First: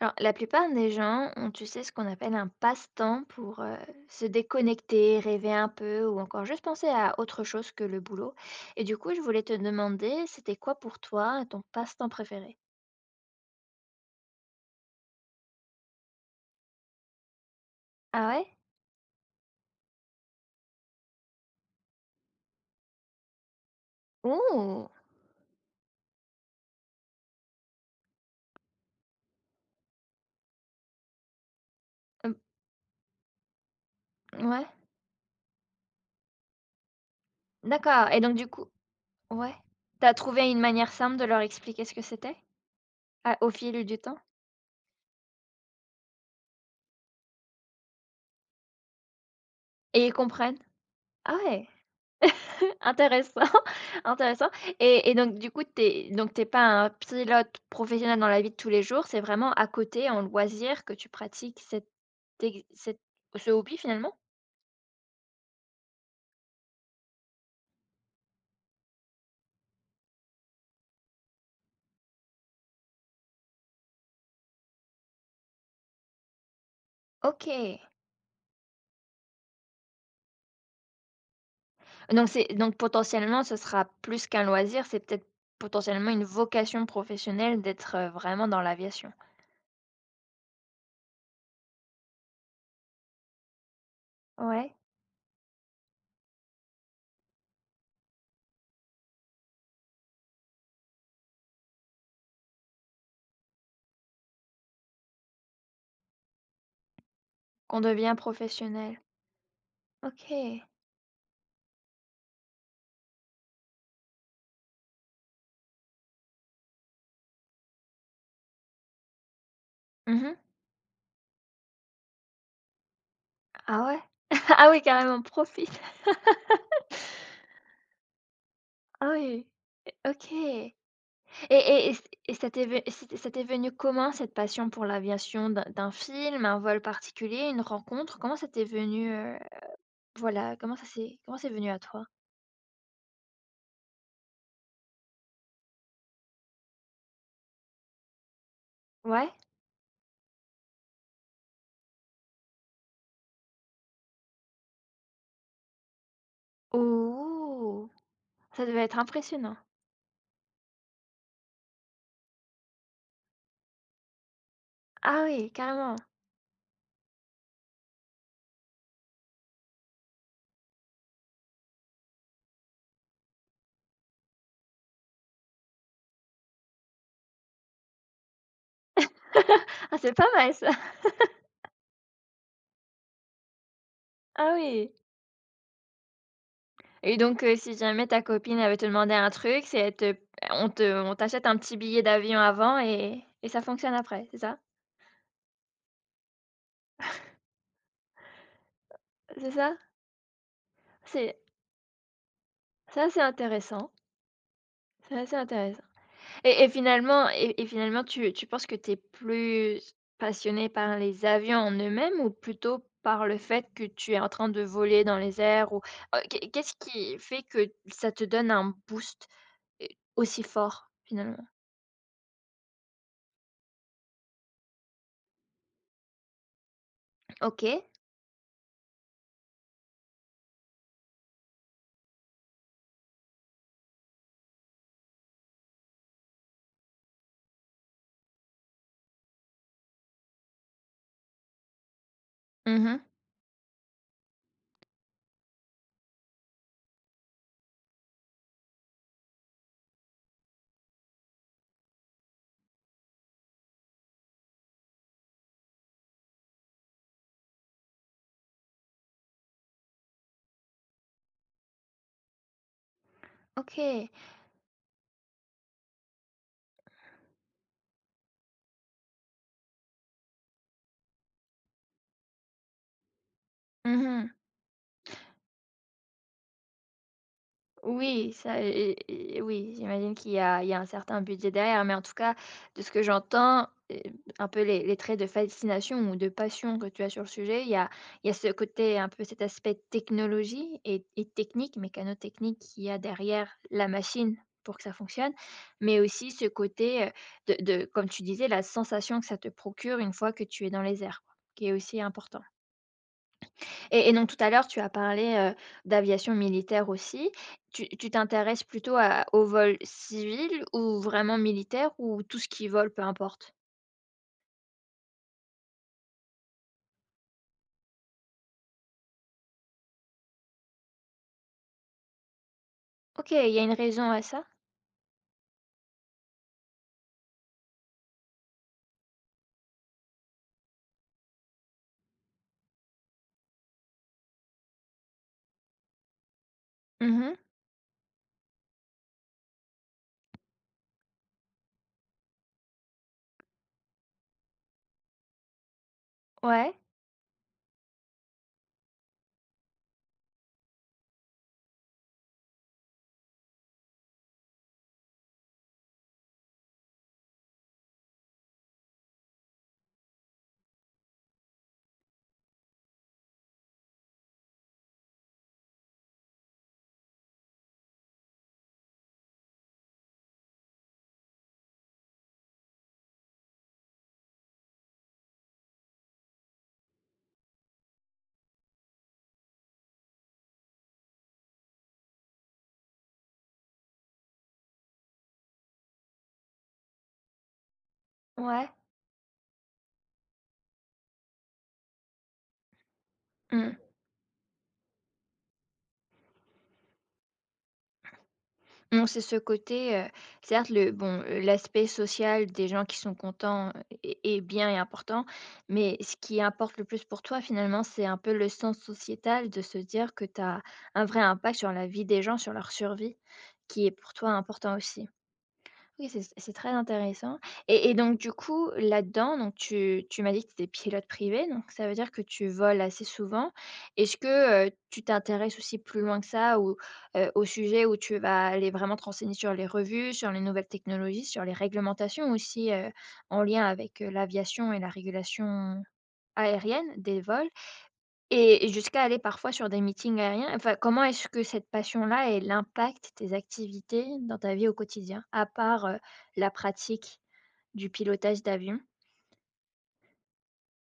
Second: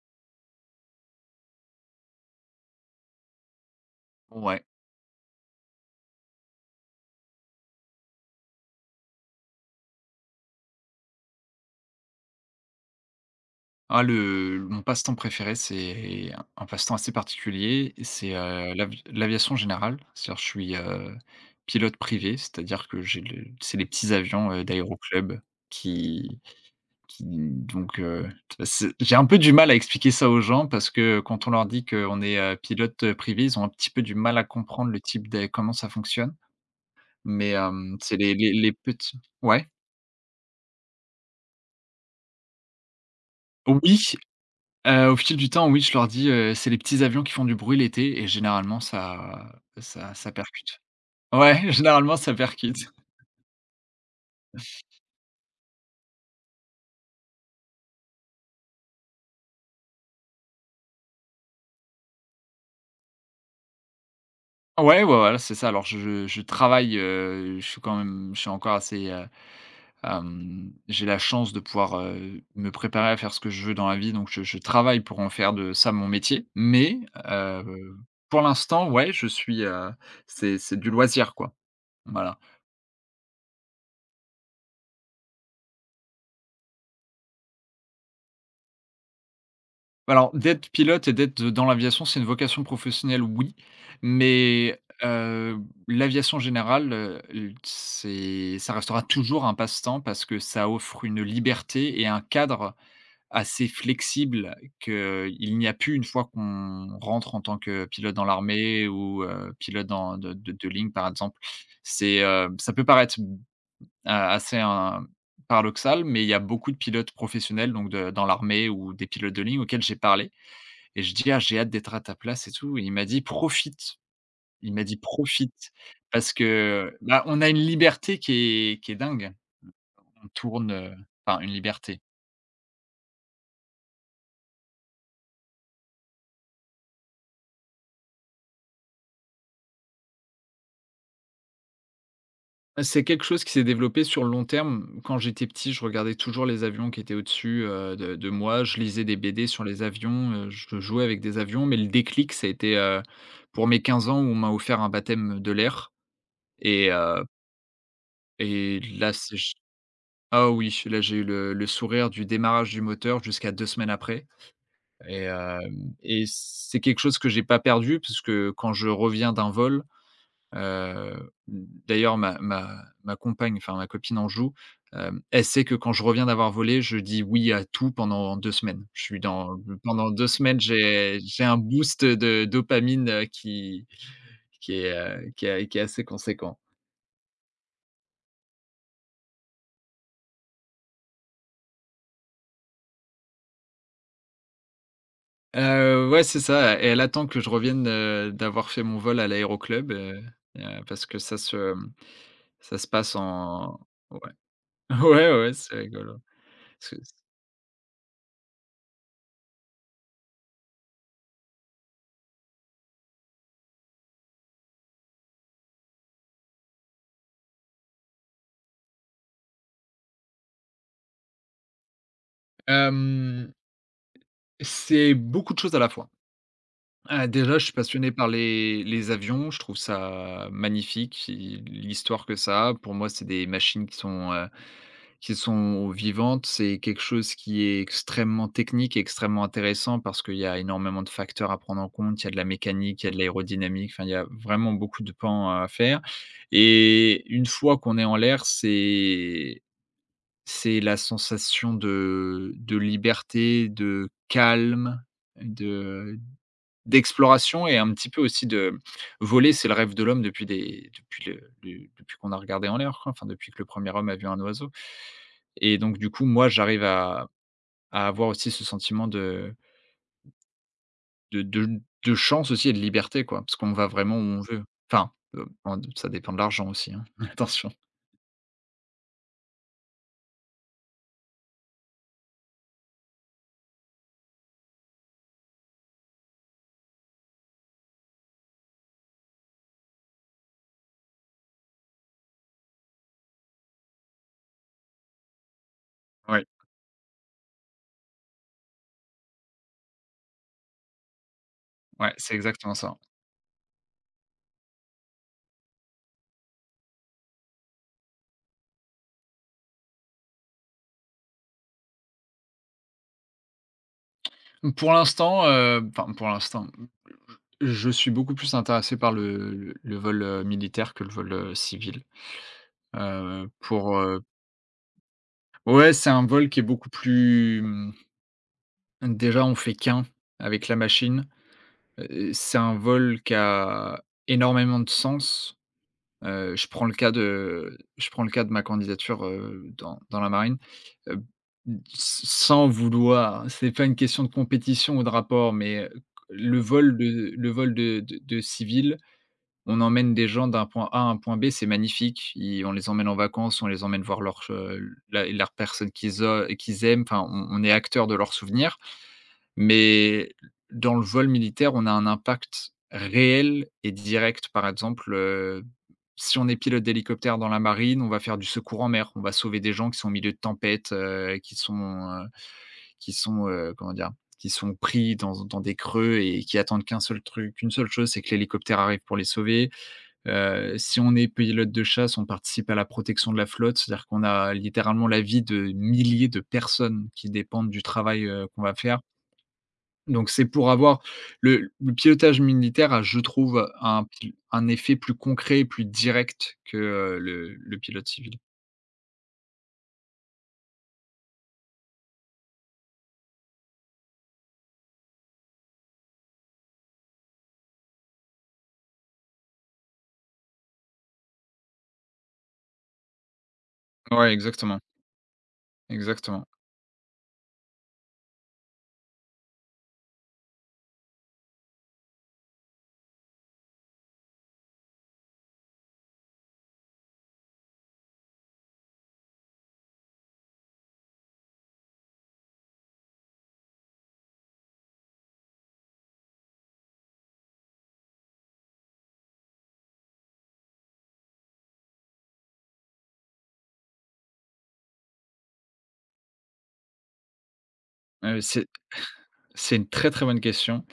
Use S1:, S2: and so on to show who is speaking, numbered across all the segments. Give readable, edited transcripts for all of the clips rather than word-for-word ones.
S1: Alors, la plupart des gens ont, tu sais, ce qu'on appelle un passe-temps pour se
S2: Ouais.
S1: déconnecter, rêver un peu ou encore juste penser à autre chose que le boulot. Et du coup, je voulais te demander, c'était quoi pour toi ton passe-temps préféré?
S2: Ah le mon passe-temps préféré, c'est un passe-temps assez particulier,
S1: Ah
S2: c'est,
S1: ouais?
S2: l'aviation générale. C'est-à-dire je suis, pilote privé, c'est-à-dire que j'ai le c'est les petits avions,
S1: Ouh!
S2: daéro qui qui donc, c'est j'ai un peu du mal à expliquer ça aux gens parce que quand on leur dit qu'on
S1: Euh,
S2: est, pilote, privé, ils ont un petit peu du mal à
S1: Ouais,
S2: comprendre le type de comment ça fonctionne. Mais,
S1: d'accord.
S2: c'est
S1: Et
S2: les
S1: donc, du
S2: les
S1: coup,
S2: les petits,
S1: ouais.
S2: ouais.
S1: T'as trouvé une manière simple de leur expliquer ce que c'était au fil du
S2: Oui!
S1: temps?
S2: Au fil du temps, oui, je leur dis, «C'est les petits avions qui font du bruit l'été», et généralement ça
S1: Et ils
S2: ça ça
S1: comprennent?
S2: percute.
S1: Ah ouais!
S2: Ouais, généralement ça percute.
S1: Intéressant, intéressant et donc du coup, t'es pas un pilote professionnel dans la vie de tous les jours, c'est vraiment à côté, en loisir, que tu pratiques cette ex cet ce hobby, finalement?
S2: Ouais, ouais, voilà, c'est ça. Alors je travaille, je suis encore assez, j'ai la chance de pouvoir, me préparer à faire ce que je veux dans la vie, donc je travaille pour en faire de ça mon métier, mais,
S1: OK.
S2: heu, pour l'instant, ouais, c'est du loisir, quoi.
S1: Donc
S2: Voilà.
S1: c'est donc potentiellement, ce sera plus qu'un loisir, c'est peut-être potentiellement une vocation professionnelle d'être, vraiment dans l'aviation?
S2: Alors, d'être pilote et d'être dans l'aviation, c'est une vocation professionnelle, oui,
S1: Ouais,
S2: mais, l'aviation générale, l c'est ça restera toujours un passe-temps parce que ça offre une liberté et un cadre assez flexible qu'il n'y a plus une fois qu'on rentre en tant
S1: qu'on
S2: que
S1: devient
S2: pilote dans l'armée,
S1: professionnel.
S2: ou, pilote dans de de
S1: OK.
S2: de ligne, par exemple. Ça peut paraître, assez, hein, paradoxal, mais il y a beaucoup de pilotes professionnels, donc de dans l'armée, ou des pilotes de ligne auxquels j'ai parlé,
S1: Mmh.
S2: et je dis: «Ah, j'ai hâte d'être à ta place et tout», et il m'a dit:
S1: Ah
S2: «Profite».
S1: ouais? Ah
S2: Il
S1: oui,
S2: m'a dit:
S1: carrément,
S2: «Profite»
S1: profite.
S2: parce que, bah, on a une liberté qui est
S1: Ah
S2: dingue.
S1: oui,
S2: On tourne,
S1: OK.
S2: heu enfin, une
S1: Et et et
S2: liberté.
S1: c et ça t'est ve c ça t'est venu comment cette passion pour l'aviation? D'un film, un vol particulier, une rencontre? Comment ça t'est venu, voilà, comment ça s'est comment c'est venu à toi?
S2: C'est quelque chose qui s'est développé sur le long terme. Quand j'étais petit, je regardais toujours les avions qui étaient au-dessus, de moi. Je lisais des
S1: Ouais?
S2: BD sur les avions, je jouais avec des avions, mais le déclic, ça a été, pour mes 15 ans, où on m'a offert un baptême de l'air, et heu
S1: Oh! Ça
S2: et
S1: devait être
S2: là, c'est j
S1: impressionnant.
S2: ah oui, là, j'ai eu le sourire du démarrage du moteur jusqu'à 2 semaines après.
S1: Ah oui, carrément.
S2: Et c'est quelque chose que j'ai pas perdu, parce que quand je reviens d'un vol, d'ailleurs ma compagne, enfin ma copine en joue, elle sait que quand je reviens d'avoir volé, je dis oui à tout pendant 2 semaines. Je suis dans
S1: Ah,
S2: Pendant
S1: c'est pas
S2: 2
S1: mal
S2: semaines,
S1: ça.
S2: j'ai un boost de dopamine,
S1: Ah oui.
S2: qui est assez conséquent.
S1: Et donc, si jamais ta copine avait te demander un truc, c'est elle te on te on t'achète un petit billet d'avion avant et ça fonctionne après, c'est ça?
S2: Ouais, c'est ça, et elle attend que je revienne, d'avoir fait mon vol à
S1: C'est ça?
S2: l'aéroclub, parce que ça
S1: C'est
S2: se, ça se
S1: ça,
S2: passe
S1: c'est
S2: en.
S1: intéressant.
S2: Ouais,
S1: C'est
S2: ouais,
S1: assez
S2: ouais, c'est
S1: intéressant.
S2: rigolo.
S1: Et et
S2: C'est
S1: finalement et et finalement, tu penses que tu es plus passionné par les avions en eux-mêmes ou plutôt par le fait que tu es en train de voler dans les airs, ou qu'est-ce qui fait que ça te donne un boost, heu, aussi fort finalement?
S2: hem, c'est beaucoup de choses à la fois. Déjà, je suis
S1: OK.
S2: passionné par les avions, je trouve ça magnifique, i l'histoire que ça a. Pour moi, c'est des machines qui sont, vivantes. C'est quelque chose qui est extrêmement technique et extrêmement intéressant, parce qu'il y a énormément de facteurs à prendre en compte. Il y a de la mécanique,
S1: Mmh.
S2: il y a de l'aérodynamique, enfin, il y a vraiment beaucoup de pans à faire, et une fois qu'on est en l'air, c'est la sensation de liberté, de calme, de d'exploration, et un petit peu aussi de voler, c'est le rêve de l'homme depuis le depuis qu'on a regardé en l'air, quoi, enfin depuis que le premier homme
S1: OK.
S2: a vu un oiseau, et donc du coup, moi, j'arrive à avoir aussi ce sentiment de chance, aussi, et de liberté, quoi, parce qu'on va vraiment où
S1: Mmh.
S2: on veut. Enfin, en ça dépend de l'argent aussi, hein, attention.
S1: Oui, ça, et oui, j'imagine qu'il y a un certain budget derrière, mais en tout cas, de ce que j'entends, un peu les traits de fascination ou de passion que tu as sur le sujet, il y a ce côté, un peu cet aspect technologie et technique, mécano-technique qu'il y a derrière la machine pour que ça fonctionne, mais aussi
S2: Ouais,
S1: ce côté, de comme tu disais, la sensation que ça te procure une fois que tu es dans les airs, quoi, qui est aussi
S2: ouais, c'est
S1: important.
S2: exactement ça.
S1: Et donc tout à l'heure, tu as parlé, d'aviation militaire aussi. Tu t'intéresses plutôt à au vol civil ou vraiment militaire, ou tout ce qui vole, peu importe?
S2: Enfin, pour l'instant, je suis beaucoup plus intéressé par le vol, militaire, que le vol, civil.
S1: OK, il
S2: Heu,
S1: y a une
S2: pour,
S1: raison à
S2: heu
S1: ça?
S2: ouais, c'est un vol qui est beaucoup plus, déjà, on fait qu'un avec la machine. C'est un vol qui a énormément de sens.
S1: Mmh.
S2: Je prends le cas de ma candidature, dans la marine. Heu, s Sans vouloir, c'est pas une question de compétition ou de rapport, mais,
S1: Ouais,
S2: le vol de civil. On emmène des gens d'un point A à un point B, c'est magnifique. Ils On les emmène en vacances, on les emmène voir leur che la personne qu'ils aiment, enfin, on est acteur de leurs souvenirs. Mais dans le vol militaire, on a un impact réel et direct. Par exemple, si on est pilote d'hélicoptère dans la marine, on va faire du secours en mer. On va sauver des gens qui sont au milieu de tempêtes, heu, comment dire? Qui sont pris dans des creux, et qui attendent qu'une seule chose, c'est que l'hélicoptère arrive pour les sauver. Si on est pilote de chasse, on participe à la protection de la flotte, c'est-à-dire qu'on a littéralement la vie de milliers de personnes qui dépendent du travail, qu'on
S1: ouais.
S2: va faire. Donc c'est pour avoir Le pilotage militaire a, je trouve,
S1: Mmh.
S2: un effet plus concret et plus direct que, le pilote civil.
S1: Donc c'est ce côté, certes le bon, l'aspect social des gens qui sont contents est est bien et important, mais ce qui importe le plus pour toi finalement, c'est un peu le sens sociétal de se dire que tu as un vrai impact sur la vie des gens, sur leur survie, qui est pour
S2: Ouais,
S1: toi important
S2: exactement,
S1: aussi. Oui,
S2: exactement.
S1: c'est très intéressant. Et donc du coup, là-dedans, donc tu m'as dit que tu étais pilote privé, donc ça veut dire que tu voles assez souvent. Est-ce que, tu t'intéresses aussi plus loin que ça, ou au sujet où tu vas aller vraiment te renseigner sur les revues, sur les nouvelles technologies, sur les réglementations aussi, en lien avec, l'aviation et la régulation aérienne des vols? Et jusqu'à aller parfois sur des meetings aériens? Enfin, comment est-ce que cette passion-là, elle impacte tes activités dans ta vie au quotidien? À part, la pratique du
S2: Heu,
S1: pilotage
S2: c'est
S1: d'avion?
S2: c'est une très, très bonne question.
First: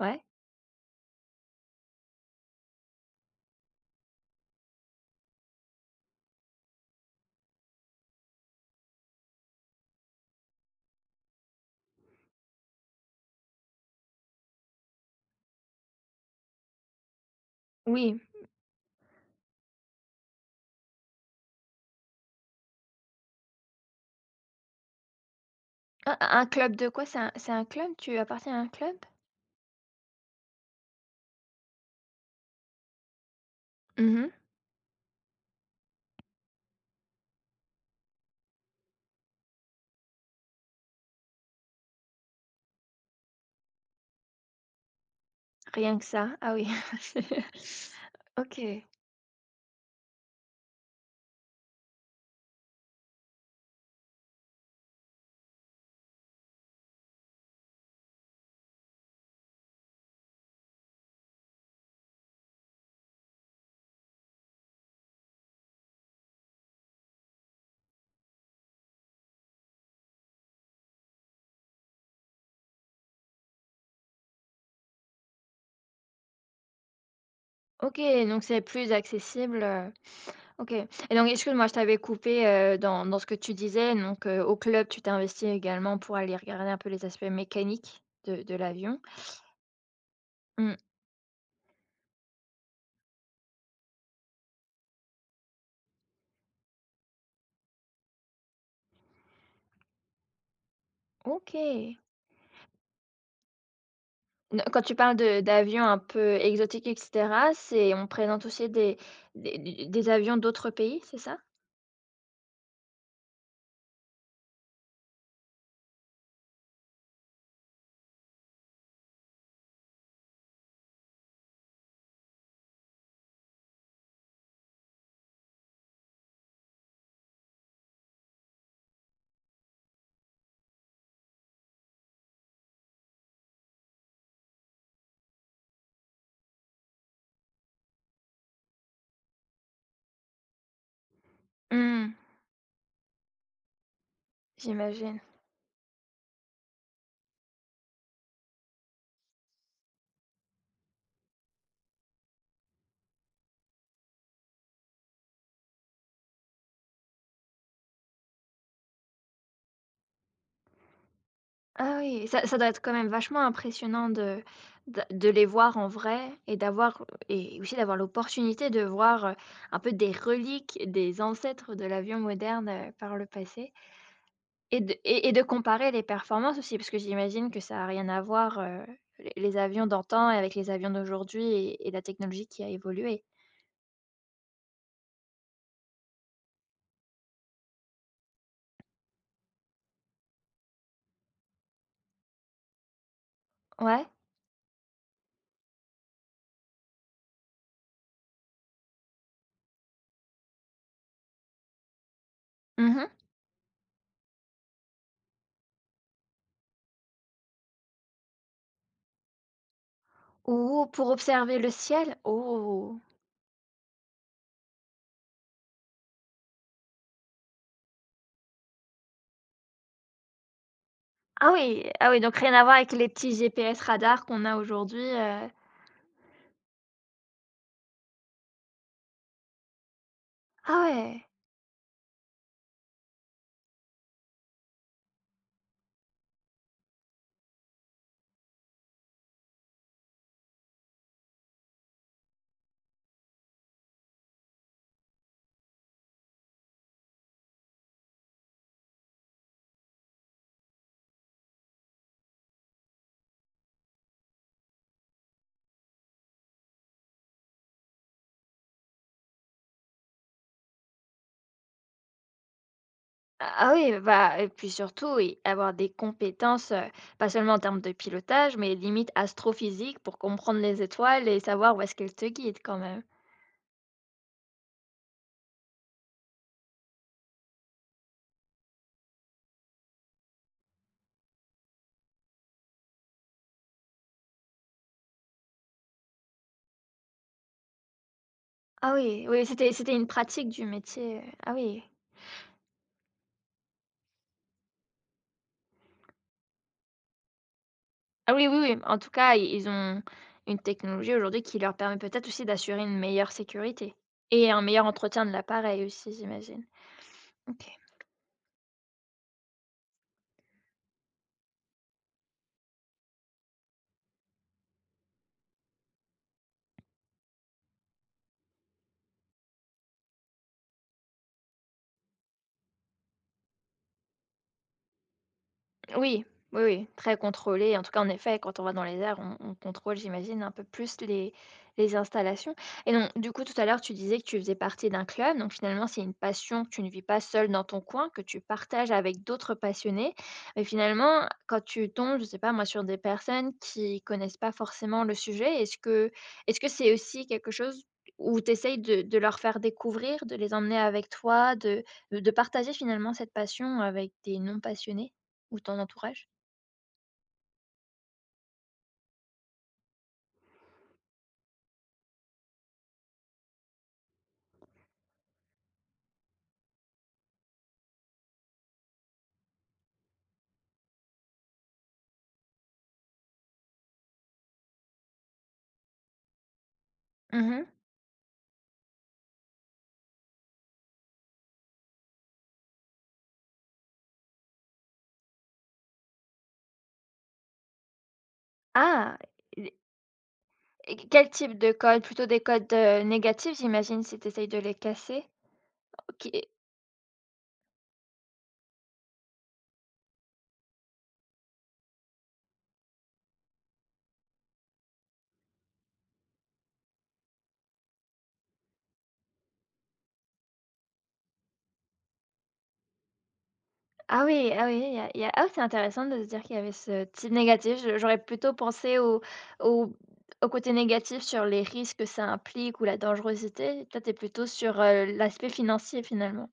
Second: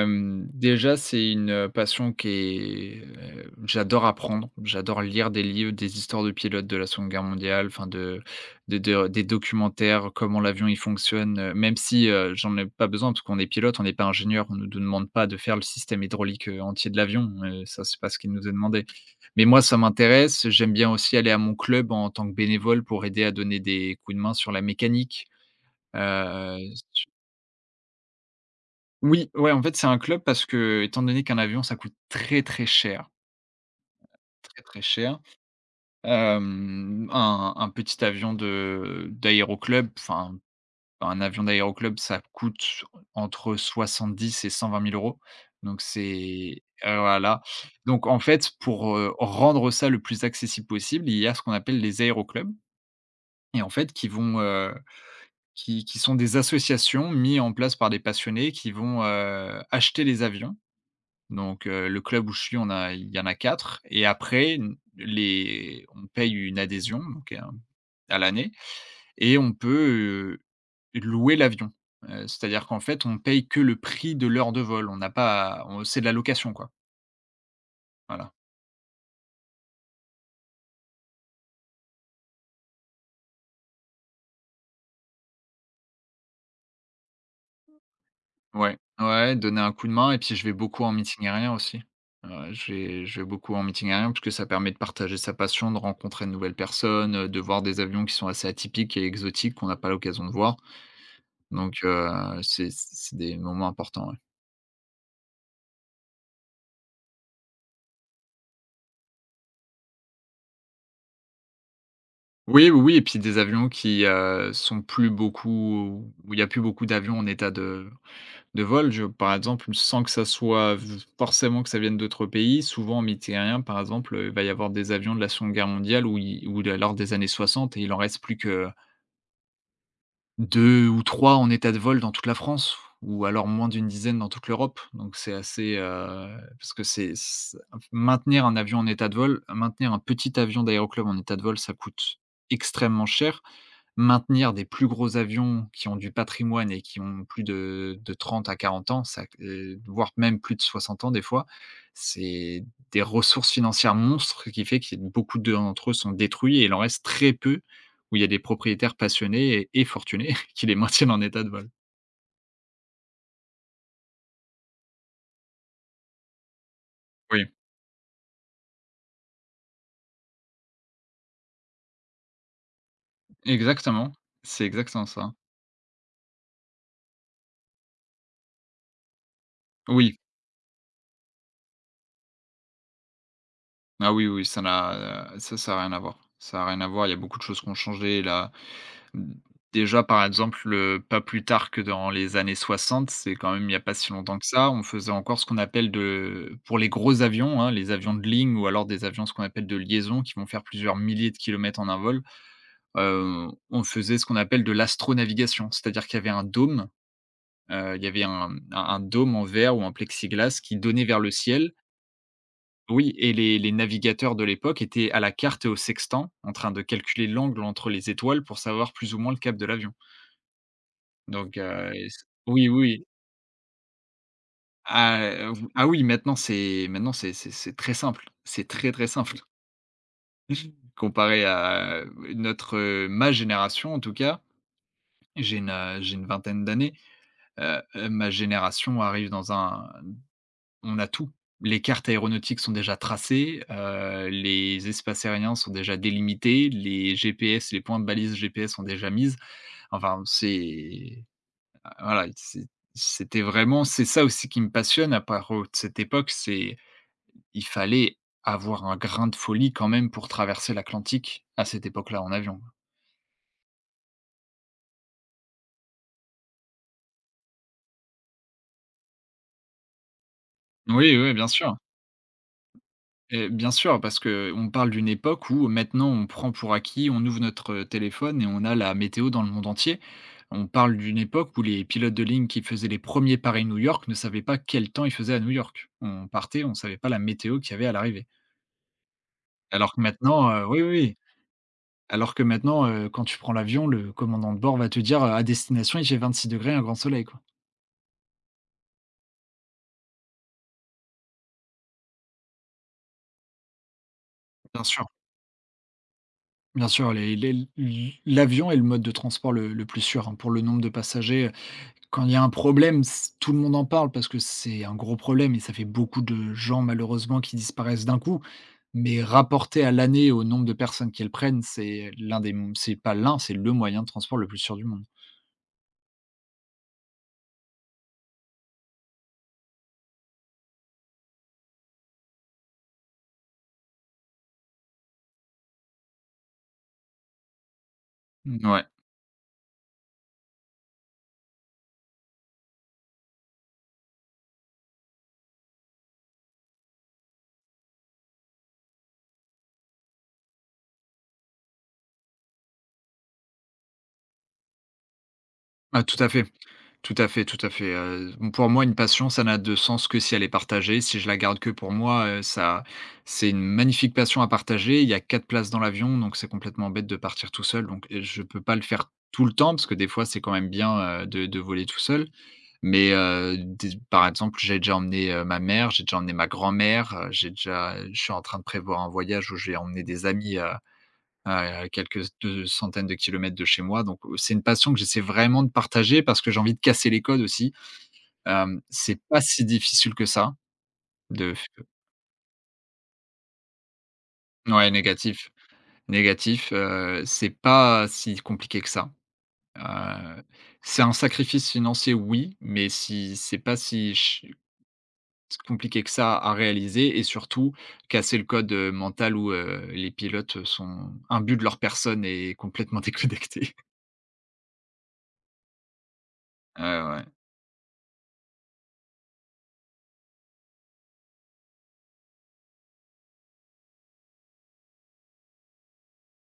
S1: Ouais?
S2: Déjà, c'est une passion j'adore apprendre, j'adore lire des livres, des histoires de pilotes de la Seconde Guerre mondiale, enfin de des documentaires, comment l'avion il fonctionne, même si, j'en ai pas besoin parce qu'on est pilote, on n'est pas ingénieur, on ne nous demande pas de faire le système hydraulique, entier de l'avion, ça, c'est pas ce
S1: Oui.
S2: qui nous est demandé. Mais moi ça m'intéresse, j'aime bien aussi aller à mon club en tant que bénévole pour aider à donner des coups de main sur la mécanique.
S1: Un club de quoi? C'est un club? Tu appartiens à un club?
S2: Oui, ouais, en fait, c'est un club parce que, étant donné qu'un avion, ça coûte très, très cher,
S1: Mmh mh.
S2: très, très cher. Un petit avion de d'aéroclub, enfin, Un avion d'aéroclub, ça coûte entre 70 000 et 120 000 euros. Donc
S1: Rien que ça? Ah
S2: c'est,
S1: oui.
S2: voilà. Donc en fait,
S1: OK.
S2: pour, rendre ça le plus accessible possible, il y a ce qu'on appelle les aéroclubs, et en fait, qui sont des associations mises en place par des passionnés qui vont, acheter les avions. Donc, le club où je suis, on a il y en a 4. Et après, n les on paye une adhésion, donc un à l'année, et on peut, louer l'avion. C'est-à-dire qu'en fait, on paye que le prix de l'heure de vol. On n'a pas on C'est de la location, quoi.
S1: OK,
S2: Voilà.
S1: donc c'est plus accessible, OK. Et donc excuse-moi, je t'avais coupé dans ce que tu disais, donc au club, tu t'es investie également pour aller regarder un peu les aspects mécaniques de
S2: Ouais,
S1: l'avion.
S2: ouais, donner un coup de main, et puis je vais
S1: Mmh.
S2: beaucoup en meeting aérien aussi. Je vais beaucoup en meeting aérien parce que ça permet de partager sa passion, de rencontrer de nouvelles personnes, de voir des avions qui sont assez atypiques et exotiques qu'on n'a pas l'occasion de voir. Donc,
S1: OK.
S2: c'est des moments importants, ouais.
S1: Ne quand tu parles de d'avions un peu exotiques et cetera, c'est on présente aussi des avions d'autres pays, c'est ça?
S2: Oui, oui, oui, et puis des avions qui, sont plus beaucoup où il y a plus beaucoup d'avions en état de vol. Je Par exemple, sans que ça soit v forcément que ça vienne d'autres pays, souvent en Méditerranée, par exemple, il va y avoir des avions de la Seconde Guerre mondiale, ou ils ou de lors des années 60, et il en reste plus que deux ou 3 en état de vol dans toute la France, ou alors moins d'une dizaine dans toute l'Europe. Donc c'est assez, parce que c'est c maintenir un avion en état de vol, maintenir un petit avion d'aéroclub en état de vol, ça
S1: Mmh.
S2: coûte extrêmement cher. Maintenir des plus gros
S1: J'imagine.
S2: avions qui ont du patrimoine et qui ont plus de 30 à 40 ans, ça voire même plus de 60 ans des fois, c'est des ressources financières monstres qui fait que beaucoup d'entre eux sont détruits, et il en reste très peu où il y a des propriétaires passionnés et fortunés qui les maintiennent en état de vol.
S1: Ah oui, ça ça doit être quand même vachement impressionnant de les voir en vrai et d'avoir
S2: Oui,
S1: aussi d'avoir l'opportunité de voir, un peu des reliques des ancêtres de l'avion moderne, par le passé.
S2: exactement, c'est
S1: Et de
S2: exactement
S1: et
S2: ça.
S1: et de comparer les performances aussi, parce que j'imagine que ça a rien à voir, les avions
S2: Oui,
S1: d'antan et avec les avions d'aujourd'hui, et la technologie qui a évolué.
S2: ah oui, oui, ça a rien à voir. Ça n'a rien à voir, il y a beaucoup de choses qui ont changé, Mmh, déjà, par exemple, pas plus tard que dans les années 60, c'est quand même il n'y a pas
S1: Ouais.
S2: si longtemps que ça, on faisait encore ce qu'on appelle de pour les gros avions, hein, les avions de ligne ou alors des avions, ce qu'on appelle de liaison, qui vont faire plusieurs milliers de kilomètres en un vol,
S1: Mmh mh.
S2: on faisait ce qu'on appelle de l'astronavigation. C'est-à-dire qu'il y avait il y avait un dôme en verre ou en plexiglas qui
S1: Oh,
S2: donnait
S1: pour
S2: vers le
S1: observer le
S2: ciel.
S1: ciel? Oh!
S2: Oui, et les navigateurs de l'époque étaient à la carte et au sextant en train de calculer l'angle entre les étoiles pour savoir plus ou moins le cap de l'avion.
S1: Ah
S2: Donc
S1: oui,
S2: et
S1: ah oui,
S2: c
S1: donc rien à
S2: oui,
S1: voir avec
S2: oui.
S1: les petits GPS radars qu'on a aujourd'hui.
S2: Ah v ah oui, maintenant c'est très simple. C'est très, très simple
S1: Ah ouais!
S2: comparé à ma génération, en tout cas. J'ai une vingtaine d'années, ma génération arrive dans un on a tout. Les cartes aéronautiques sont déjà tracées, les espaces aériens sont déjà délimités, les GPS, les points de balise GPS sont déjà mises. Enfin, c'est voilà. c'est c'était vraiment C'est ça aussi qui me passionne. À part, cette époque, c'est il fallait avoir un grain de folie quand même pour traverser l'Atlantique à cette époque-là en avion.
S1: Ah oui, bah et puis surtout, oui, avoir des compétences, pas seulement en termes de pilotage, mais limite astrophysique pour comprendre les
S2: Oui,
S1: étoiles
S2: oui,
S1: et
S2: bien sûr,
S1: savoir où est-ce qu'elles te guident quand même.
S2: et bien sûr parce que on parle d'une époque où maintenant on prend pour acquis, on ouvre notre téléphone et on a la météo dans le monde entier. On parle d'une époque où les pilotes de ligne qui faisaient les premiers Paris-New York ne savaient pas quel temps il faisait à New York. On partait, on ne savait pas la météo qu'il y avait à l'arrivée.
S1: Ah oui, oui, c'était
S2: Alors
S1: c'était
S2: que
S1: une pratique
S2: maintenant,
S1: du
S2: oui, oui. Oui.
S1: métier, ah oui.
S2: Alors que maintenant, quand tu prends l'avion, le commandant de bord va te dire: «À destination, il fait 26 degrés, un grand soleil», quoi.
S1: Ah oui, oui, oui, en tout cas, i ils ont une technologie aujourd'hui qui leur permet peut-être aussi d'assurer une meilleure sécurité et un
S2: Bien
S1: meilleur
S2: sûr,
S1: entretien de l'appareil aussi, j'imagine.
S2: bien sûr, les
S1: OK.
S2: l l'avion est le mode de transport le plus sûr, hein, pour le nombre de passagers. Quand il y a un problème, c tout le monde en parle parce que c'est un gros problème et ça fait beaucoup de gens malheureusement qui disparaissent d'un coup. Mais rapporté à l'année au nombre de personnes qu'elles prennent, c'est l'un des m c'est pas l'un, c'est le moyen de transport le plus sûr du monde.
S1: Oui, oui, oui, très contrôlé. En tout cas, en effet, quand on va dans les airs, on contrôle, j'imagine, un peu plus les installations. Et donc, du coup, tout à l'heure, tu disais que tu faisais partie d'un club. Donc, finalement, c'est une passion que tu ne vis pas seule dans ton coin, que tu
S2: Mm. Ouais.
S1: partages avec d'autres passionnés. Mais finalement, quand tu tombes, je sais pas, moi, sur des personnes qui connaissent pas forcément le sujet, est-ce que c'est aussi quelque chose où tu essayes de leur faire découvrir, de les emmener avec toi, de partager finalement cette passion avec des non-passionnés? Ou ton
S2: Ah, tout à
S1: entourage?
S2: fait. Tout à fait, tout à fait, pour moi, une passion, ça n'a de sens que si elle est partagée. Si je la garde que pour moi, ça c'est une magnifique passion à partager. Il y a 4 places dans l'avion, donc c'est complètement bête de partir tout seul, donc je peux pas le faire tout le temps parce que des fois, c'est quand même bien, de voler tout seul, mais des par exemple, j'ai déjà emmené, ma mère, j'ai déjà emmené ma grand-mère,
S1: Mmh
S2: j'ai
S1: mh.
S2: déjà je suis en train de prévoir un voyage où je vais emmener des amis, à quelques de centaines de kilomètres de chez moi, donc c'est une passion que j'essaie vraiment de partager parce que j'ai envie de casser les codes aussi. Hem,
S1: Ah!
S2: c'est pas si
S1: Et
S2: difficile que ça.
S1: et quel
S2: de
S1: type de codes? Plutôt des codes, négatifs, j'imagine, si tu essayes de les
S2: ouais,
S1: casser?
S2: négatif,
S1: OK.
S2: négatif. C'est pas si compliqué que ça. Heu, c'est un sacrifice financier, oui, mais si c'est pas si ch compliqué que ça à réaliser et surtout casser le code, mental où, les pilotes sont imbus de leur personne et complètement déconnectés.
S1: Ah oui, ah oui, il y a ah, oui, c'est intéressant de se dire qu'il y avait
S2: Ouais,
S1: ce
S2: ouais.
S1: type négatif. Je J'aurais plutôt pensé au au au côté négatif sur les risques que ça implique ou la dangerosité. Toi, t'es plutôt sur, l'aspect financier finalement.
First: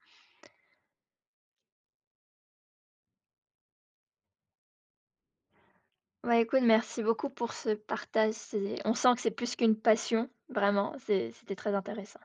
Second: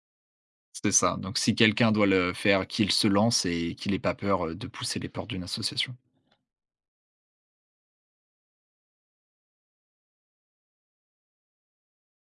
S2: C'est ça, donc si quelqu'un doit le faire, qu'il se lance et qu'il ait pas peur, de pousser les portes d'une association.
S1: Ouais, écoute, merci beaucoup pour ce partage. C'est On sent que c'est plus qu'une passion, vraiment, c'était très intéressant.